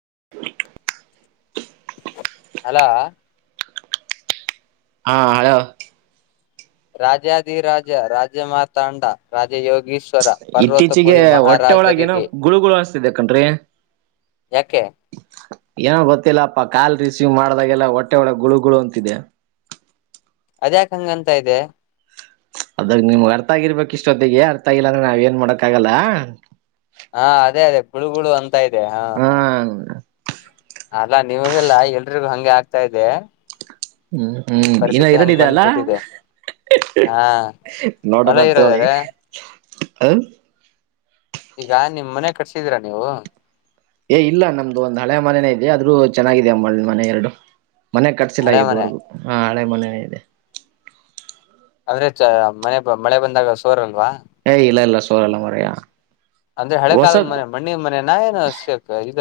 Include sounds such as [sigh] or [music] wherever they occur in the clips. [inaudible] hello ಹಾ hello ರಾಜಧಿ ರಾಜ ರಾಜ ಮಾತಾಂಡ ರಾಜ ಯೋಗೀಶ್ ಶ್ವರ ಇತ್ತೀಚಿಗೆ ಪರ್ವತಪುರಿ ಹೊಟ್ಟೆ ಒಳಗ ಏನೋ ಮಹಾರಾಜರಿಗೆ ಗುಳುಗುಳು ಅನ್ಸ್ತಿದೆ ಕಣ್ರಿ ಯಾಕೆ ಏನೋ ಗೊತ್ತಿಲ್ಲಪ್ಪ ಕಾಲ್ ರಿಸೀವ್ ಮಾಡ್ದಾಗೆಲ್ಲ ಹೊಟ್ಟೆ ಒಳ್ಳೆ ಗುಳುಗುಳು ಅಂತಿದೆ ಅದ್ಯಾಕ್ ಹಂಗಂತ ಇದೆ ಅದಾಗ ನಿಮ್ಗ್ ಅರ್ಥ ಆಗಿರ್ಬೇಕ್ ಇಷ್ಟೊತ್ತಿಗೆ ಅರ್ಥ ಆಗಿಲ್ಲ ಅಂದ್ರೆ ನಾವ್ ಏನ್ ಮಾಡಕ್ ಆಗಲ್ಲ ಹಾ ಅದೇ-ಅದೇ ಪುಳುಗುಳ ಅಂತ ಇದೆ ಹಾ ಹಾ ಅಲ್ಲಾ ನಿಮಗೆಲ್ಲ ಎಲ್ರಿಗೂ ಹಂಗೆ ಆಗ್ತಾ ಇದೆ ಹ್ಮ್ -ಹ್ಮ್ ಇನ್ನ ಪರಿಸ್ಥಿತಿ ಎರಡ ಹಂಗ್ ಇದೆ ಅಲ್ಲ ಬಂದ್ಬಿಟ್ಟಿದೆ ಹಾ ಅಲ್ಲ ನೋಡಣ ತಗೊಳ್ಳಿ ಇರೋದಾರೆ ಹೂ ಈಗ ನಿಮ ಮನೆ ಕಟ್ಸಿದೀರಾ ನೀವು ಏ ಇಲ್ಲ ನಮ್ದು ಒಂದ್ ಹಳೆ ಮನೆನೇ ಇದೆ ಆದ್ರೂ ಚೆನ್ನಾಗಿದೆ ಅಮ್ಮನ ಮನೆ ಎರಡು ಮನೆಕಟಸಿಲ್ ಹಳೆ ಮನೆ ಇದುವರೆಗೂ ಹಾ ಹಳೆ ಮನೇ ಇದೆ ಅದ್ರೆ ಚ ಮನೆ ಮಳೆ ಬಂದಾಗ ಸೋರ್ ಏ ಇಲ್ಲ ಇಲ್ಲ ಸೋರಲ್ಲ ಮರೆಯಾ ಅಂದ್ರೆ ಹಳೆ ಕಾಲದ ಮನೆ ಮಣ್ಣಿ ಮನೆ ನಾ ಏನು ಸೆ ಇದ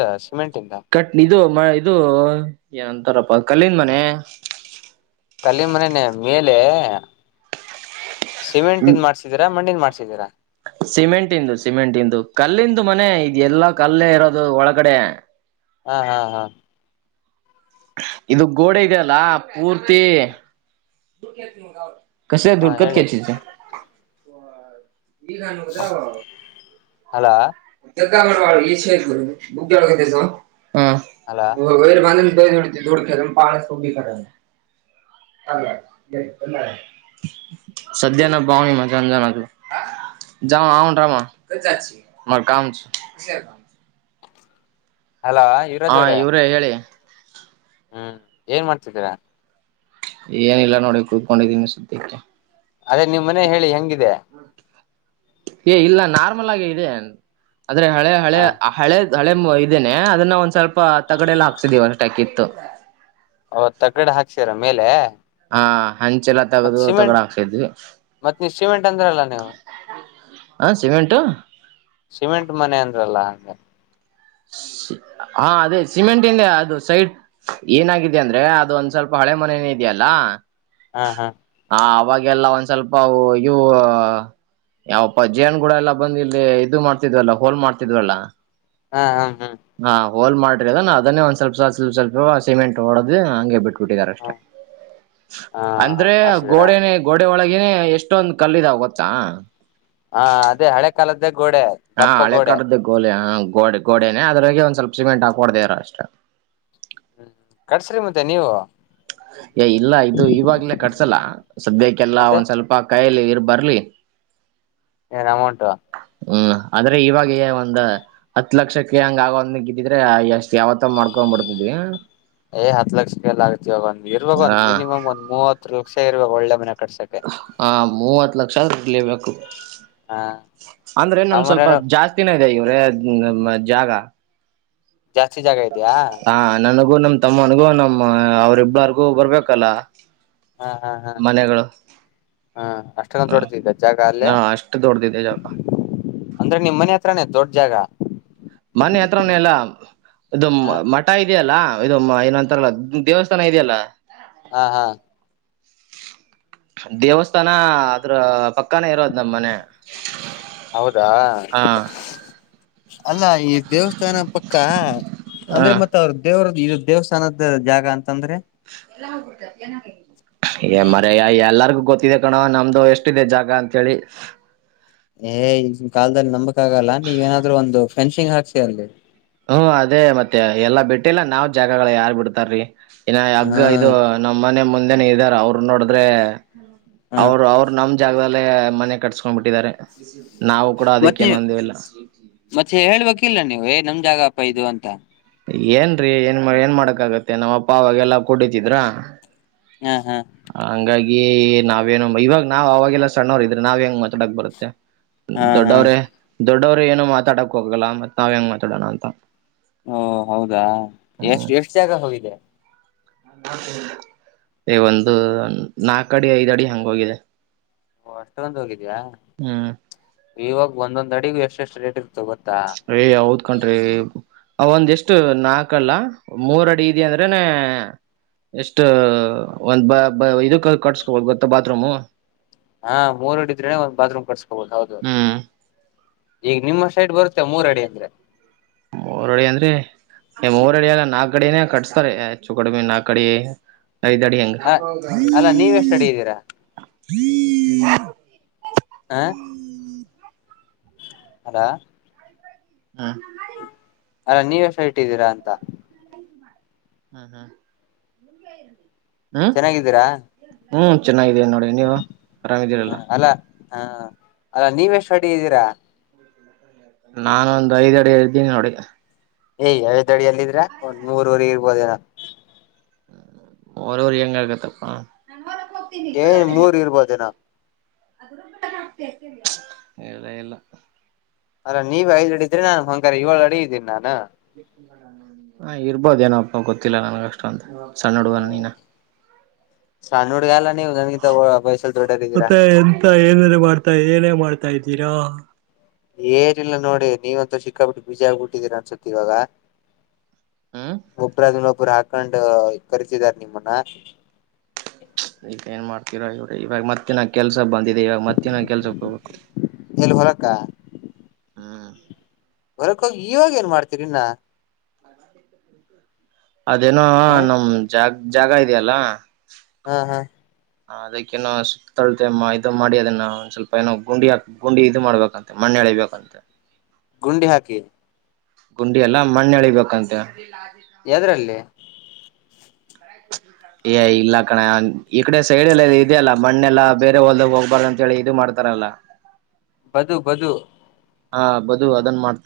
ಕಟ್ ಇದು ಮ ಇದು ಏನಂತಾರಪ್ಪ ಕಲ್ಲಿನ್ ಮನೆ ಕಲ್ಲಿ ಮನೆನೆ ಮೇಲೆ ಸಿಮೆಂಟಿನ್ ಮಾಡ್ಸಿದೀರಾ ಮಣ್ಣಿನ್ ಮಾಡ್ ಸಿಮೆಂಟ್ ಇಂದು ಸಿಮೆಂಟ್ ಇಂದು ಕಲ್ಲಿಂದು ಮನೆ ಈ ಎಲ್ಲಾ ಕಲ್ಲೇ ಇರೋದು ಒಳಗಡೆ ಹಾ -ಹಾ -ಹಾ ಇದು ಗೋಡೆಗ ಅಲ್ಲ ಪೂರ್ತಿ ಕಸ ಹಾ ದದುಡ್ಕತ್ ಹೇಳಿ ಕೆಚಿ [unintelligible] [unintelligible] ಹಲೋ [unintelligible] ಹಲೋ [unintelligible] [unintelligible] [unintelligible] ಹಲೋ ಹಾ ಯುವರಾಜ್ ಅವ್ರೆ ಇವ್ರೇ ಹೇಳಿ ಹ್ಮ್ ಏನ್ ಮಾಡ್ತಿದ್ದೀರಾ ಏನಿಲ್ಲ ನೋಡಿ ಕುತ್ಕೊಂಡಿದೀನಿ ಸದ್ಯಕೆ ಅದೇ ನಿಮ್ ಮನೆ ಹೇಳಿ ಹೆಂಗಿದೆ ಏ ಇಲ್ಲ ನಾರ್ಮಲ್ ಆಗಿ ಇದೆ ಅಂದ್ರೆ ಹಳೆ ಹಳೆ ಹ ಹಳೆ ಹಳೆ ಇದೇನೆ ಅದನ್ನ ಒಂದ್ ಸ್ವಲ್ಪ ತಗಡೆ ಎಲ್ಲ ಹಾಕ್ಸಿದೀವಿ ಅಷ್ಟೇ ಕಿತ್ತು ಅವತ್ ತಗಡೆ ಹಾಕ್ಸೀರ ಮೇಲೆ ಹ ಹಂಚೆಲ್ಲ ಮತ್ ತಗದು ತಗಡ ಸಿಮೆಂಟ್ ಹ್ಯಾಕ್ಸಿದ್ವಿ ಮತ್ ನೀವ್ ಸಿಮೆಂಟ್ ಅಂದ್ರಲ್ಲ ನೀವು ಆ ಸಿಮೆಂಟ ಸಿಮೆಂಟ್ ಮನೆ [unintelligible] ಹಾ ಅದೇ ಸಿಮೆಂಟ್ ಇಂದ ಅದು ಸೈಡ್ ಏನಾಗಿದೆ ಅಂದ್ರೆ ಅದು ಒಂದ್ ಸ್ವಲ್ಪ ಹಳೆ ಮನೆ ಇದೇ ಅಲ್ಲಾ ಹಾ ಹಾ ಹ ಅವಾಗೆಲ್ಲ ಒಂದ್ ಸ್ವಲ್ಪ ಅವು ಇವು ಯಾವಪ್ಪ ಜೇನ್ ಗೂಡ ಎಲ್ಲಾ ಬಂದ ಇಲ್ಲಿ ಇದು ಮಾಡ್ತಿದ್ವಲ್ಲ ಹೋಲ್ ಮಾಡ್ತಿದ್ವಲ್ಲ ಹಾ ಹಾ ಹ್ಮ್ ಹಾ ಹೋಲ್ ಮಾಡ್ರಿ ಅದ ನಾ ಅದನ್ನೇ ಒಂದ್ ಸ್ವಲ್ಪ ಸ್ವಲ್ಪ ಸ್ವಲ್ಪ ಸಿಮೆಂಟ್ ಹೊಡದ್ ಹಂಗೆ ಬಿಟ್ ಬೀಟಿದರೆ ಅಷ್ಟೇ ಹ್ಮ್ ಹಾ ಅಂದ್ರೆ ಹಂಗ್ ಮಾಡ್ಸಿದೀರಾ ಗೋಡೆನೆ ಗೋಡೆ ಒಳಗೆ ಏನ ಎಷ್ಟೊಂದ್ ಕಲ್ಲಿದಾವ ಗೊತ್ತಾ ಹಾ ಅದೇ ಹಳೆ ಕಾಲದ್ದಾಗ ಹಾ ಹಳೆ ಕಾಲದ ಗೋಡೆ ಹಾ ಗೋಡೆ ಗೋಡೆನೆ ಅದ್ರೊಗೆ ಒಂದ್ ಸ್ವಲ್ಪ ಸಿಮೆಂಟ್ ಹಾಕಿ ಹೊಡೆದಿಂದರೆ ಅಷ್ಟೆ ಹ್ಮ್ ಕಟ್ಸ್ರಿ ಮತ್ತೆ ನೀವು ಏ ಇಲ್ಲ ಇದು ಇವಾಗ್ಲೇ ಕಟ್ಸಲ್ಲ ಸದ್ಯಕ್ಕೆಲ್ಲಾ ಮತ್ತೆ ಒಂದ್ ಸ್ವಲ್ಪ ಕೈಯಲಿ ಬರಲಿ ಏನ್ ಅಮೌಂಟಾ ಹ್ಮ್ ಆದ್ರೆ ಇವಾಗ ಒಂದ್ ಹತ್ ಲಕ್ಷಕ್ಕೆ ಹಂಗ ಆಗುವಂಗ್ ಇದ್ದಿದ್ರೆ ಎಷ್ಟ್ ಯಾವತ್ತ ಮಾಡ್ಕೊ ಮಾಡ್ತಿದೀವಿ ಏ್ ಹತ್ ಲಕ್ಷಕ್ಕೆಲ್ಲ ಆಗಕಿಲ್ಲಾ ಒಂದ ಇರ್ಬೇಕು ಒಂದ ಹಾ ಮಿನಿಮ್ಮಾ ಒಂದ್ ಮೂವತ್ತು ಲಕ್ಷ ಇರ್ಬೇಕ್ ಒಂದ ಒಳ್ಳೆ ಮನೆ ಕಟ್ಸಕ್ಕೆ ಹಾ ಮೂವತ್ ಲಕ್ಷ ಇರ್ಬೇಕು ಹ ಅಂದ್ರೆ ನಮ್ ಸ್ವಲ್ಪ ನಮ್ಮನೇನು ಜಾಸ್ತಿನೆ ಇದೆ ಇವ್ರೆ ಜಾಗ ಜಾಸ್ತಿ ಜಾಗ ಇದೆಯಾ ಹಾ ನನಗೂ ನಮ ತಮ್ಮನಿಗೂ ನಮ್ಮ ಅವ್ರಿಬ್ಳಾರ್ಗೂ ಬರ್ಬೇಕಲ್ಲ ಹಾ ಹಾ ಹಾ ಮನೆಗಳು ಹಾ ಅಷ್ಟನ ಹ್ಮ್ ದೋಡ್ತಿದ್ದ ಜಾಗ ಅಲ್ಲೇ ಹಾ ಅಷ್ಟು ದೊಡ್ದಿದೆ ಜಾಗ ಅಂದ್ರೆ ನಿಮ್ಮ್ ಮನೆ ಹತ್ರಾನೇ ದೊಡ್ ಜಾಗ ಮನೆ ಹತ್ರವನ ಎಲ್ಲ ಇದು ಹ ಮಠ ಇದೆಯಲ್ಲಾ ಇದು ಮು ಏನೊ ಅಂತಾರಲ್ಲ ದೇವಸ್ಥಾನ ಇದೆಯಲ್ಲ ಹಾ ಹಾ ದೇವಸ್ಥಾನ ಅದ್ರ ಪಕ್ಕಾನೆ ಇರೋದ್ ನಮ್ ಮನೆ ಹೌದಾ ಹ ಅಲ್ಲ ಈ ದೇವಸ್ಥಾನ ಪಕ್ಕ ಹ ಅಂದ್ರೆ ಮತ್ ಅವ್ರ ದೇವ್ರ ಇದು ದೇವಸ್ಥಾನದ ಜಾಗ ಅಂತಂದ್ರೆ ಮರಯಾ ಎಲ್ಲಾರಗು ಗೊತ್ತಿದೆ ಕಣೋ ನಮ್ದು ಎಸ್ಟ್ ಇದೆ ಜಾಗ ಅಂತ ಹೇಳಿ ಏ ಈಗಿನ್ ಕಾಲದಲ್ಲಿ ನಂಬಕ್ ಆಗಲ್ಲ ನೀವ್ ಏನಾದ್ರು ಒಂದು ಫೆನ್ಸಿಂಗ್ ಹಾಕ್ಸಿ ಅಲ್ಲಿ ಹ್ಮ ಅದೇ ಮತ್ತೆ ಎಲ್ಲಾ ಬಿಟ್ಟಿಲ್ಲ ನಾವ್ ಜಾಗಗಳ ಯಾರ್ ಬಿಡ್ತಾರ್ರೀ ಇನ್ನು ಯಗ್ಗ ಹಾ ಇದು ನಮ್ಮ್ ಮನೆ ಮುಂದೆನೆ ಇದ್ದಾರ್ ಅವರು ನೋಡಿದ್ರೆ ಹಾ ಅವರು ಅವರು ನಮ್ ಜಾಗದಲ್ಲೇ ಮನೆ ಕಟ್ಸ್ಕೊಂಡ್ ಬಿಟ್ಟಿದ್ದಾರೆ ನಾವು ಕೂಡ ಮತ್ತ ಅದಕ್ಕೇನು ಅಂದಿಲ್ಲ ಮತ್ತೆ ಹೇಳ್ಬೇಕಿಲ್ಲ ನೀವು ಏ ನಮ್ ಜಾಗಪ ಇದು ಅಂತ ಏನ್ರೀ ಏನ್ ಏನ್ ಮಾಡಕ್ ಆಗತ್ತೆ ನಮ್ಮ ಅಪ್ಪ ಅವಾಗೆಲ್ಲಾ ಕುಡಿತಿದ್ರ ಹಾ ಹಾ ಈ ನಾವೇನ ಇವಾಗ ನಾವ್ ಅವಾಗೆಲ್ಲಾ ಸಣ್ಣವರ್ ಇದ್ರೆ ನಾವ್ ಹೆಂಗ್ ಮಾತಾಡಕ್ ಬರುತ್ತೆ ಹಾ ಹಾ ದೊಡ್ಡವ್ರೇ ದೊಡ್ಡವ್ರ ಏನು ಮಾತಾಡಕ್ ಹೋಗಲ್ಲ ಮತ್ ನಾವ್ ಹೆಂಗ್ ಮಾತಾಡೋಣ ಅಂತ ಓ ಹೌದಾ ಹ್ಮ್ ಎಷ್ಟ್ ಎಷ್ಟ್ ಜಾಗ ಹೋಗಿದೆ ಒಂದು ನಾಕ್ ಅಡಿ ಐದ್ ಅಡಿ ಹಂಗೋಗಿದೆ ಓ ಅಷ್ಟೊಂದು ಹೋಗಿದ್ಯಾ ಇವಾಗ ಒಂದೊಂದ್ ಅಡಿಗು ಎಷ್ಟ್ ಎಷ್ಟ್ ರೇಟ್ ಇರ್ತ ಹೇ ಹೌದು ಕಣ್ರೀ ಒಂದ್ ಎಷ್ಟು ನಾಕಲ್ಲ ಮೂರ್ ಅಡಿ ಇದೆ ಅಂದ್ರೆನ ಎಷ್ಟ ಒಂದ್ ಬ ಇದಕ್ಕ ಕಟ್ಸ್ಕೊಬೋದು ಗೊತ್ತ ಬಾತ್ರೂಮು ಹಾ ಮೂರು ಆಡಿ ಇದ್ದರೆ ಒಂದ್ ಬಾತ್ರೂಂ ಕಟ್ಟಿಸ್ ಹ್ಮ್ ಈಗ ನಿಮ್ ಸೈಡ್ ಬರುತ್ತೆ ಮೂರು ಆಡಿ ಅಂದ್ರೆ ಎ ಮೂರು ಅಡಿ ಅಲ್ಲ ನಾಕ್ ಅಡಿನೇ ಕಟ್ಸ್ತಾರೆ ಹೆಚ್ಚು ಕಡಿಮೆ ನಾಕ್ ಅಡಿ ಐದ್ ಅಡಿ ಹಂಗ ಅ ಅಲ್ಲಾ ನೀವ್ ಎಷ್ಟ್ ಅಡಿ ಇದ್ದೀರಾ ಆ ಅಲಾ ಹ ಅಲ್ಲಾ ನೀವ್ ಎಷ್ಟು ಹೈಟ್ ಇಟ್ಟಿದ್ದೀರಾ ಅಂತ ಹಹ ಚೆನ್ನಾಗಿದ್ದೀರಾ ಹ್ಮ್ ಚೆನ್ನಾಗಿದಿವ್ ನೋಡಿ ನೀವು ಆರಾಮಿದೀರಲ್ಲ ಹಾ ಅಲ್ಲ ನೀವ್ ಎಷ್ಟು ಅಡಿ ಇದ್ದೀರಾ ನಾನ ಒಂದ್ ಐದ್ ಅಡಿ ಇದ್ದೀನಿ ನೋಡಿ ಹೇ ಐದಡಿಯಲ್ಲಿದ್ರ ಒಂದ್ ಮೂರವರೆ ಇರ್ಬೋದೇನೊ ಮೂರುವರೆ ಹೆಂಗ್ ಆಗುತ್ತಪ್ಪ ಏ ಮೂರ್ ಇರ್ಬೋದನೋ [inaudible] ಹೇ ಇಲ್ಲ ಇಲ್ಲ ಹಂಗಾರೆ ನೀವ್ ಐದ್ ಅಡಿ ಇದೀರಿ ನಾನು ಅಂಗಾರೆ ಏಳ್ ಅಡಿ ಇದ್ದೀನ್ ನಾನು ಹಾ ಇರ್ಬೋದ್ ಏನಪ್ಪ ಗೊತ್ತಿಲ್ಲ ನನ್ಗ ಅಷ್ಟ ಅಂತ ಸಣ್ಣ ಹುಡುಗ ನೀನು ಹ [unintelligible] ಸಣ್ ಹುಡುಗ ಅಲ್ಲ ನೀವು ನನಗಿಂತ ವಯಸ್ಸಲ್ಲಿ ದೊಡ್ಡವ್ರ್ ಇದ್ದೀರಾ ಮತ್ತೆ [unintelligible] ಇದಿರ ಏನಿಲ್ಲನೋಡಿ ನೀವಂತ ಸಿಕ್ಕಾ ಪಟ್ಟೆ ಬಿಝಿ ಆಗ್ಬಿಟ್ಟಿದ್ದೀರ ಅನ್ಸುತ್ತ ಇವಾಗ ಹ್ಮ್ ಒಬರದನ್ನ ಒಬ್ಬರು ಹಾಕೊಂಡು ಕರಸಿದಾರ ನಿಮ್ಮನ್ನ ಈಗ ಏನ್ ಮಾಡ್ತಿೀರಾ ಇವ್ರ ಇವಾಗ ಮತ್ತೆ ನಾ ಕೆಲ್ಸ ಸ ಬಂದಿದೆ ಈವ ಮತ್ತೆ ನಾ ಕೆಲಸಕ್ಕೆ ಹೋಗಬೇಕು [unintelligible] ಎಲ್ಲಿ ಹೊಲಕ್ಕ ಹ್ಮ್ [unintelligible] ಕೋ ಇವಾಗ ಏನ್ ಮಾಡ್ತರಿ ಇನ್ನ ಅದೇನೋ ಹ ನಮ್ ಜಾಗ ಜಾಗ ಇದೆಯಲ್ಲ ಹಾ ಹಾ ಅದಕ್ಕೇನೋ ಸಿಕ್ತಳತೆೆ ಇದು ಮಾಡಿ ಅದನ್ನ ಒಂದ್ ಸ್ವಲ್ಪ ಏನೋ ಗುಂಡಿ ಗುಂಡಿ ಇದು ಮಾಡ್ಬೇಕಂತೆ ಮಣ [unintelligible] [unintelligible] ಳಿ ಬೇಕಂತೆ ಗುಂಡಿ ಹಾಕಿ ಗುಂಡಿ ಎಲ್ಲ ಮಣ್ಣೆ ಅಳಿಬೇಕಂತೆ ಯದ್ರಲ್ಲಿ ಏ ಇಲ್ಲ ಕಣ ಈ ಕಡೆ ಸೈಡ್ಲ್ಲ ಇದದೆಲ್ಲ ಮಣ್ಣೆಲ್ಲ ಬೇರೆ ಹೊಲದಾಗ ಹೋಗ್ಬಾರ್ದ ಅಂತ ಹೇಳಿ ಇದು ಮಾಡ್ತಾರಲ್ಲ ಬದು ಬದು ಹಾ ಬದು ಅದನ್ ಮಾಡ್ತ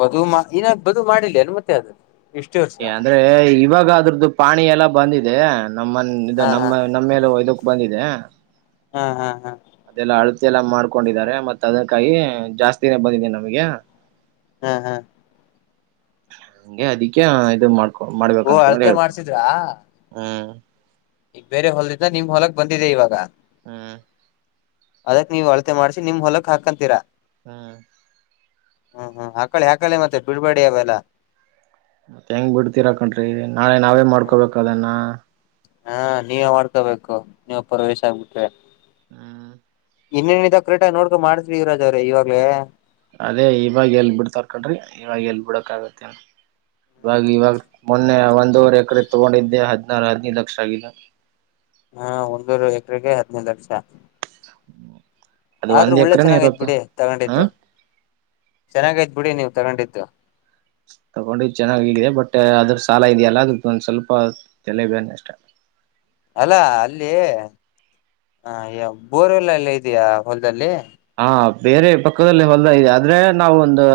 ಬದು ಮಾ ಇನ್ನ ಬದು ಮಾಡಿಲ್ಲ ಅನ್ ಮತ್ತೆ ಇಷ್ಟು ವರ್ಷ ಅಂದ್ರೆ ಇವಾಗ ಅದ್ರದ್ದು ಪಾಣಿ ಎಲ್ಲ ಬಂದಿದೆ ನಮ್ಮ ಹ ಹ ನಮ್ಮ ನಮ್ಮ ಹೊಲಕ್ಕೆ ಇದಕ್ ಬಂದಿದೆ ಹಾ ಹಾ ಹಾ ಅದೆಲ್ಲ ಅಳತೆ ಎಲ್ಲ ಮಾಡ್ಕೊಂಡಿದಿದ್ದಾರೆ ಮತ್ತ ಅದಕ್ಕಾಗಿ ಜಾಸ್ತಿನೇ ಬಂದಿದೆನಿ ನಮಗೆ ಹಾ ಹಾ ಹಂಗೆ ಅದಕ್ಕೆ ಇದು ಮಾಡ ಓ ಮಾಡ್ಬೇಕಂತ ಹೇಳಿ ಅಳತೆ ಹೇಳ್ತಾರೆ ಮಾಡ್ಸಿದ್ರಾ ಹ್ಮ್ ಈಗ ಬೇರೆ ಹೊಲ್ದಿಂದ ನಿಮ್ ಹೊಲಕ್ಕೆ ಬಂದಿದೆ ಇವಾಗ ಹ್ಮ ಅದಕ್ ನೀವ್ ಅಳತೆ ಮಾಡ್ಸಿ ನಿಮ್ ಹೊಲಕ್ ಹಾಕಂತೀರಾ ಹ್ಮ್ ಹ್ಮ್ ಹ್ಮ್ ಹಾಕಳೆ ಹಾಕಳೆ ಮತ್ತೆ ಬಿಡ್ಬಡ ಅವೆಲ್ಲ ಮತ್ತೆ ಹೆಂಗ್ ಬಿಡ್ತೀರ ಕಣ್ರೀ ನಾಳೆ ನಾವೇ ಹ್ಮ್ ಮಾಡ್ಕೊಬೇಕ ಅದನ್ನ ಹಾ ನೀವೇ ಮಾಡ್ಕೋಬೇಕು ನೀವು ಪ್ರವೇಶ ಆಗ್ಬಿಟ್ರೆ ಹ್ಮ್ ಇನ್ನೇನ್ ಇದೇ ಕರೆಕ್ಟಾಗಿ ನೋಡ್ಕೊ ಮಾಡಿಸ್ರಿ ಯುವರಾಜ ಅವರೇ ಇವಾಗಲೇ ಅದೇ ಇವಾಗ ಎಲ್ ಬಿಡ್ತರ್ಕೊಂಡ್ರಿ ಇವಾಗ ಎಲ್ ಬಿಡಕ್ ಆಗತ್ತೇನ್ ಇವಾಗ ಇವಾಗ ಮೊನ್ನೆ ಒಂದೂವರ್ ಎಕರೆ ತಗೊಂಡಿದ್ದೆ ಹದ [unintelligible] [unintelligible] ರಾಜನಿ ಲಕ್ಷಾಗಿಲ್ಲ [inaudible] ಹಾ ಒಂದೂರು ಎಕರೆಗೆ ಹದ್ನೈದು ಲಕ್ಷ [inaudible] ಅದು ಆದ್ರೆ ಒಂದ್ ಒಳ್ಳೆ ಎಕರೆನೇ ಚೆನ್ನಾಗೈತ್ ಇರತ್ತು ಬಿಡಿ ಹ ತಗೊಂಡಿದ್ದು ಚೆನ್ನಾಗೈತ್ ಬಿಡಿ ನೀವು ತಗೊಂಡಿದ್ದು ತಗೊಂಡು ಚೆನ್ನಾಗಿದೆ ಬಟ್ ಅದ್ರ ಸಾಲ ಇದೆಯಲ್ಲ ಅದೊಂದ್ ಸ್ವಲ್ಪ ತಲೆಬೇ ಅಷ್ಟೇ [inaudible] ಅಲ್ಲ ಅಲ್ಲಿ ಬೋರ್ವೆಲ್ಲ ಎಲ್ಲ ಇದಯಾ ಹೊಲದಲ್ಲಿ ಹಾ ಬೇರೆ ಪಕ್ಕದಲ್ಲಿ ಹೊಲ್ದ ಇದೆ ಆದ್ರೆ ನಾವ ಒಂದು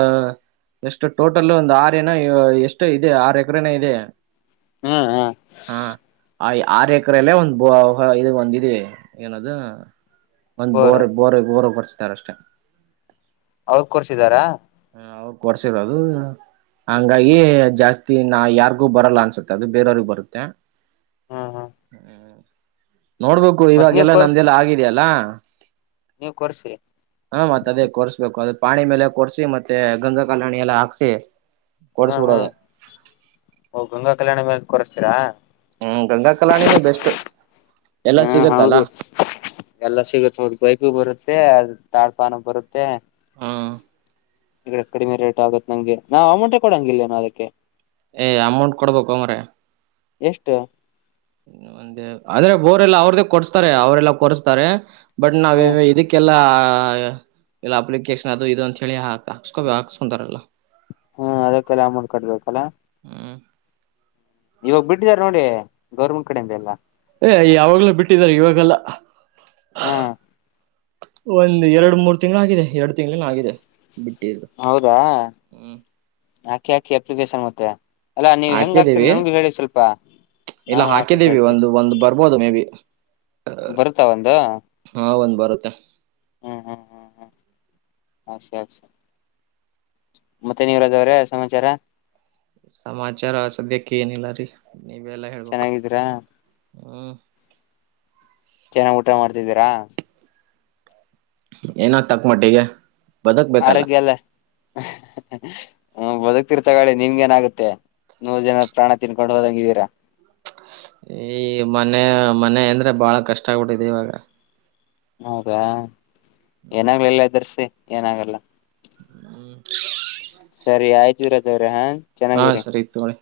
ಎಷ್ಟು ಟೋಟಲ್ ಒಂದು ಆರು ಏನೋ ಎಷ್ಟು ಇದೆ ಆರು ಎಕರೆನ ಇದೆ ಹ್ಮ್ ಹ್ಮ್ ಹಾ ಆ ಆರು ಎಕರಲ್ಲೇ ಒಂದ್ ಬ [unintelligible] ಇದು ಒಂದ ಏನದು ಒಂದ್ ಬೋರ್ ಬೋರ್ ಬೋರ್ ಕರ್ಸ್ತಾರ ಅಷ್ಟೆ ಅವ್ರ ಕರ್ಸಿದಾರಾ ಅವ ಕೊಡ್ಸಿರೋದು ಹಂಗಾಗಿ ಜಾಸ್ತಿ ನಾ ಯಾರಿಗೂ ಬರಲ್ಲ ಅನ್ಸುತ್ತೆ ಅದು ಬೇರೆಯವ್ರಿಗೆ ಬರುತ್ತೆ ಹ್ಮ್ ಹ್ಮ್ ಹ್ಮ ನೋಡ್ಬೇಕು ಮತ್ ನೀವ್ ಇವಾಗೆಲ್ಲ ಕೊರ್ಸ್ ನಮ್ದೆಲ್ಲ ಆಗಿದೆಯಲ್ಲ ನೀವ್ ಕೊರ್ಸಿ ಹಾ ಮತ್ತತ್ ಅದೇ ಕೊಡ್ಸ್ಬೇಕು ಅದ ಪಾಣಿ ಮೇಲೆ ಕೊಡ್ಸಿ ಮತ್ತೆ ಮತ್ತ ಗಂಗಾ ಕಾಲನಿ ಎಲ್ಲಾ ಹಾಕಿಸಿ ಹಾ ಹಾ ಗಂಗಾ ಕಲ್ಯಾಣ ಮೇಲ್ ಕೊರ್ಸ್ತೀರಾ ಹ್ಮ್ ಗಂಗಾ ಕಲಾಣಿ ನೆ ಬೆಸ್ಟ್ ಎಲ್ಲಾ ಹಾ ಸಿಗತ್ತಲ್ಲ ಹೌದು ಎಲ್ಲ ಸಿಗುತ್ತ ಹದ್ ಬೈಕು ಬರುತ್ತೆ ಅ ತಾಳಪಾನ ಬರುತ್ತೆ ಹಾ ಈ ಕಡಿಮೆ ರೇಟ್ ಆಗತ್ ನಂಗೆ ನಾವವು ಅಮೌಂಟೇ ಕೊಡಂಗಿಲ್ಲೇನೋ ಅದಕ್ಕೆ ಏ ಅಮೌಂಟ್ ಕೊಡ್ಬೇಕು ಮಾರಯ್ಯ ಎಷ್ಟು ಒಂದೇ ಆದ್ರೆ ಬೋರೆಲ್ಲಾ ಅವ್ರ್ದೇ ಕೊರಸ್ತಾರೆ ಅವರೆಲ್ಲಾ ಕೊರಸ್ತಾರೆ ಬಟ್ ನಾವೇ ಹ್ಮ್ ಇದಕ್ಕೆಲ್ಲಾ ಇಲ್ಲ ಅಪ್ಲಿಕೇಶನ್ ಅದು ಇದು ಅಂತ ಹೇಳಿ ಹಾ ಹಾಕ್ಸ್ಕೊ ಹಾಕ್ಸ್ಕೊಂತಾರಲ್ಲ ಹ್ಮ ಅದಕ್ಕೆಲ್ಲ ಅಮ್ಮೌಂಟ್ ಕಟ್ಬೇಕಲ್ಲ ಹ್ಮ್ ಇವಾಗ್ ಬಿಟ್ಟಿದಿದ್ದಾರೆ ನೋಡಿ ಗೌರ್ಮೆಂಟ್ ಕೇಡೆಂದು ಎಲ್ಲಾ ಏ ಯಾವಾಗಲೂ ಬಿಟ್ಟಿದಿದ್ದಾರೆ ಇವಾಗಲ್ಲ ಹಾ ಒಂದ್ ಎರಡು ಮೂರು ತಿಂಗಳ ಆಗಿದೆ ಎರಡು ತಿಂಗಳಿನ ಆಗಿದೆ ಬಿಟ್ಟಿದ್ದು ಹೌದಾ ಹ್ಮ್ ಹಾಕಿ ಹಾಕಿ ಅಪ್ಲಿಕೇಶನ್ ಮತ್ತೆ ಅಲ್ಲಾ ನೀವ್ ಹೆಂಗ ಹಾಕ್ತಿರಿ ಹಾಕಿದೀವಿ ನಮಗ ಹೇಳಿ ಸ್ವಲ್ಪ ಇಲ್ಲ ನಾವು ಹಾಕಕ್ ಹಾಕಿದೀವಿ ಹೇಳ್ತೀವಿ ಒಂದು ಒಂದ್ ಬರ್ಬೋದು ಮೇ ಬಿ ಬರುತ ಒಂದು [unintelligible] ಅಷ್ಟೇ ಅಷ್ಟೇ ಮತ್ತೆನ್ ಯುವರಾಜ್ ಅವ್ರೆ ಸಮಾಚಾರ ಸಮಾಚಾರ ಸದ್ಯಕ್ಕೆ ಏನಿಲ್ಲ ರೀ ನೀವೆಲ್ಲಾ ಹೇಳ್ಬೇಕು ಚೆನ್ನಾಗಿದ್ದೀರಾ ಹ್ಮ ಚೆನ್ನಾಗ್ ಊಟ ಮಾಡ್ತಿದ್ದೀರಾ ಏನೋ ತಕ್ ಮಟ್ಟಿಗೆ ಬದುಕ್ಬೇಕಲ್ಲ ಆರೋಗ್ಯ ಎಲ್ಲಾ ಹ್ಮ ಬದಕ್ತಿರ್ ತಗೊಳ್ಳಳಿ ನಿಮ್ಗೆ ಏನಾಗುತ್ತೆ ನೂರು ಜನ ಪ್ರಾಣ ತಿನ್ಕೊಂಡು ಹೋದಂಗ್ ಇದೀರಾ ಈ ಮನೆ ಮನೆ ಅಂದ್ರೆ ಬಾಳ ಕಷ್ಟ ಆಗ್ಬಿಟ್ಟಿದೆ ಇವಾಗ ಹೌದಾ ಏನಾಗ್ಲಿಲ್ಲ ಎದರ್ಸಿ ಏನಾಗಲ್ಲ ಹ್ಮ್ ಸರಿ ಆಯ್ತು ಯುವರಾಜ್ ಅವ್ರೆ ಹಾ ಹಾ ಚೆನ್ನಾಗಿರಿ ಸರಿ ತಗೋಳಿ